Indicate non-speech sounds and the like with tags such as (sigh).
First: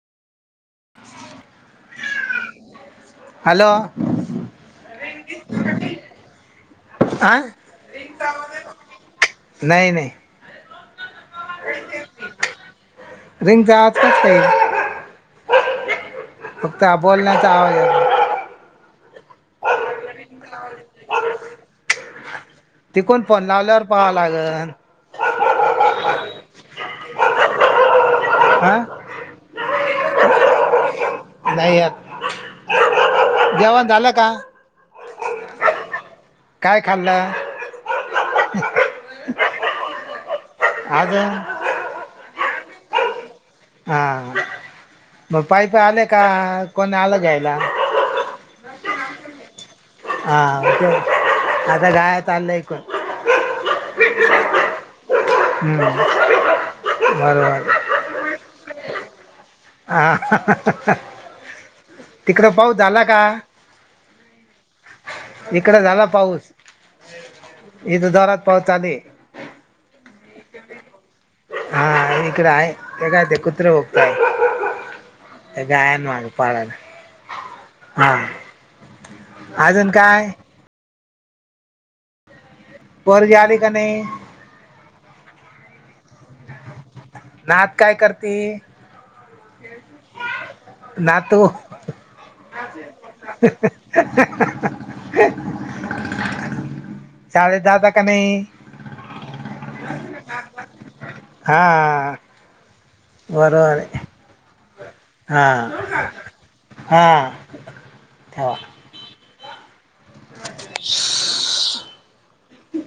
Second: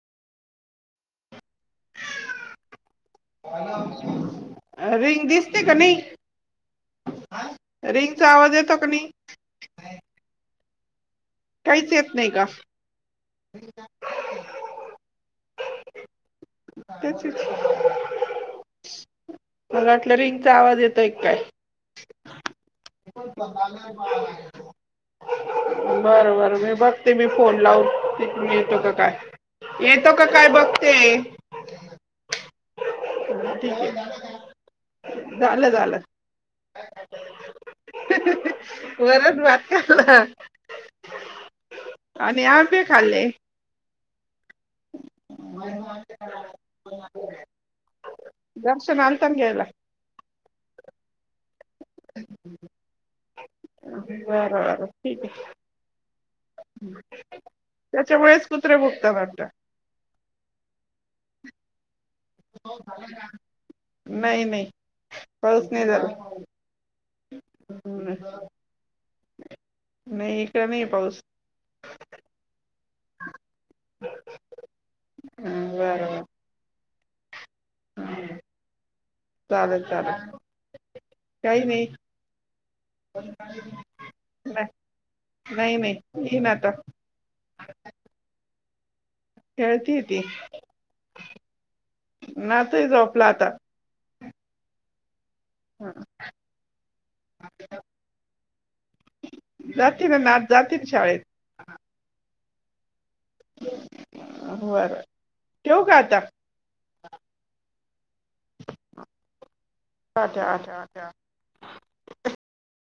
(inaudible) Hello ring दिसते का नाही? हा रिंगचा आवाज येतो कनी. नाही नाही काहीच येत नाही का? रिंग चा आवाज कसा (unintelligible) फक्त बोलण्याचा आवाज (unintelligible) मला वाटलं रिंगचा आवाज येतोय काय? तिकुण फोन लावल्यावर पहावं लागल. बर बर मी बघते मी फोन लावून. हा येतो का काय, येतो का काय बघते? नाही येत. ठीक जेवण आहे, झालं का झालं झालं. काय खाल्लं बरच वाट का? आज आणि आंबे खाल्ले. हां, म पाईप आले का कोणी आलं घ्यायला? सांघ्यायला. हा आता गाय चाललंय बर बर ठीक आहे. हम्म, बरोबर. त्याच्यामुळेच कुत्रे भोगतात वाटत. हा, तिकडं पाऊस झाला का? नाही नाही, पाऊस नाही झाला. इथ जोरात पाऊस चालू हाय. नही इकडे नही पाऊस. हा इकडं आहे ते काय कुत्रे भोक्ताईत. गायन बरं वान पाळन. हा, बरं चालेल अजून चालेल काय? काही नाही. पोरगी आली का नाही नाय, नाही नाहि घेण आता. नाद काय करते खेळतीय ती नातू. नातू झोपला आता (unintelligible) शाळेट दादा का नाही. जाती ना ना जाती ना शाळेत. हा बरोबर हाय. बरं ठेवू का हा, आता हा ह. अच्छा अच्छा अच्छा!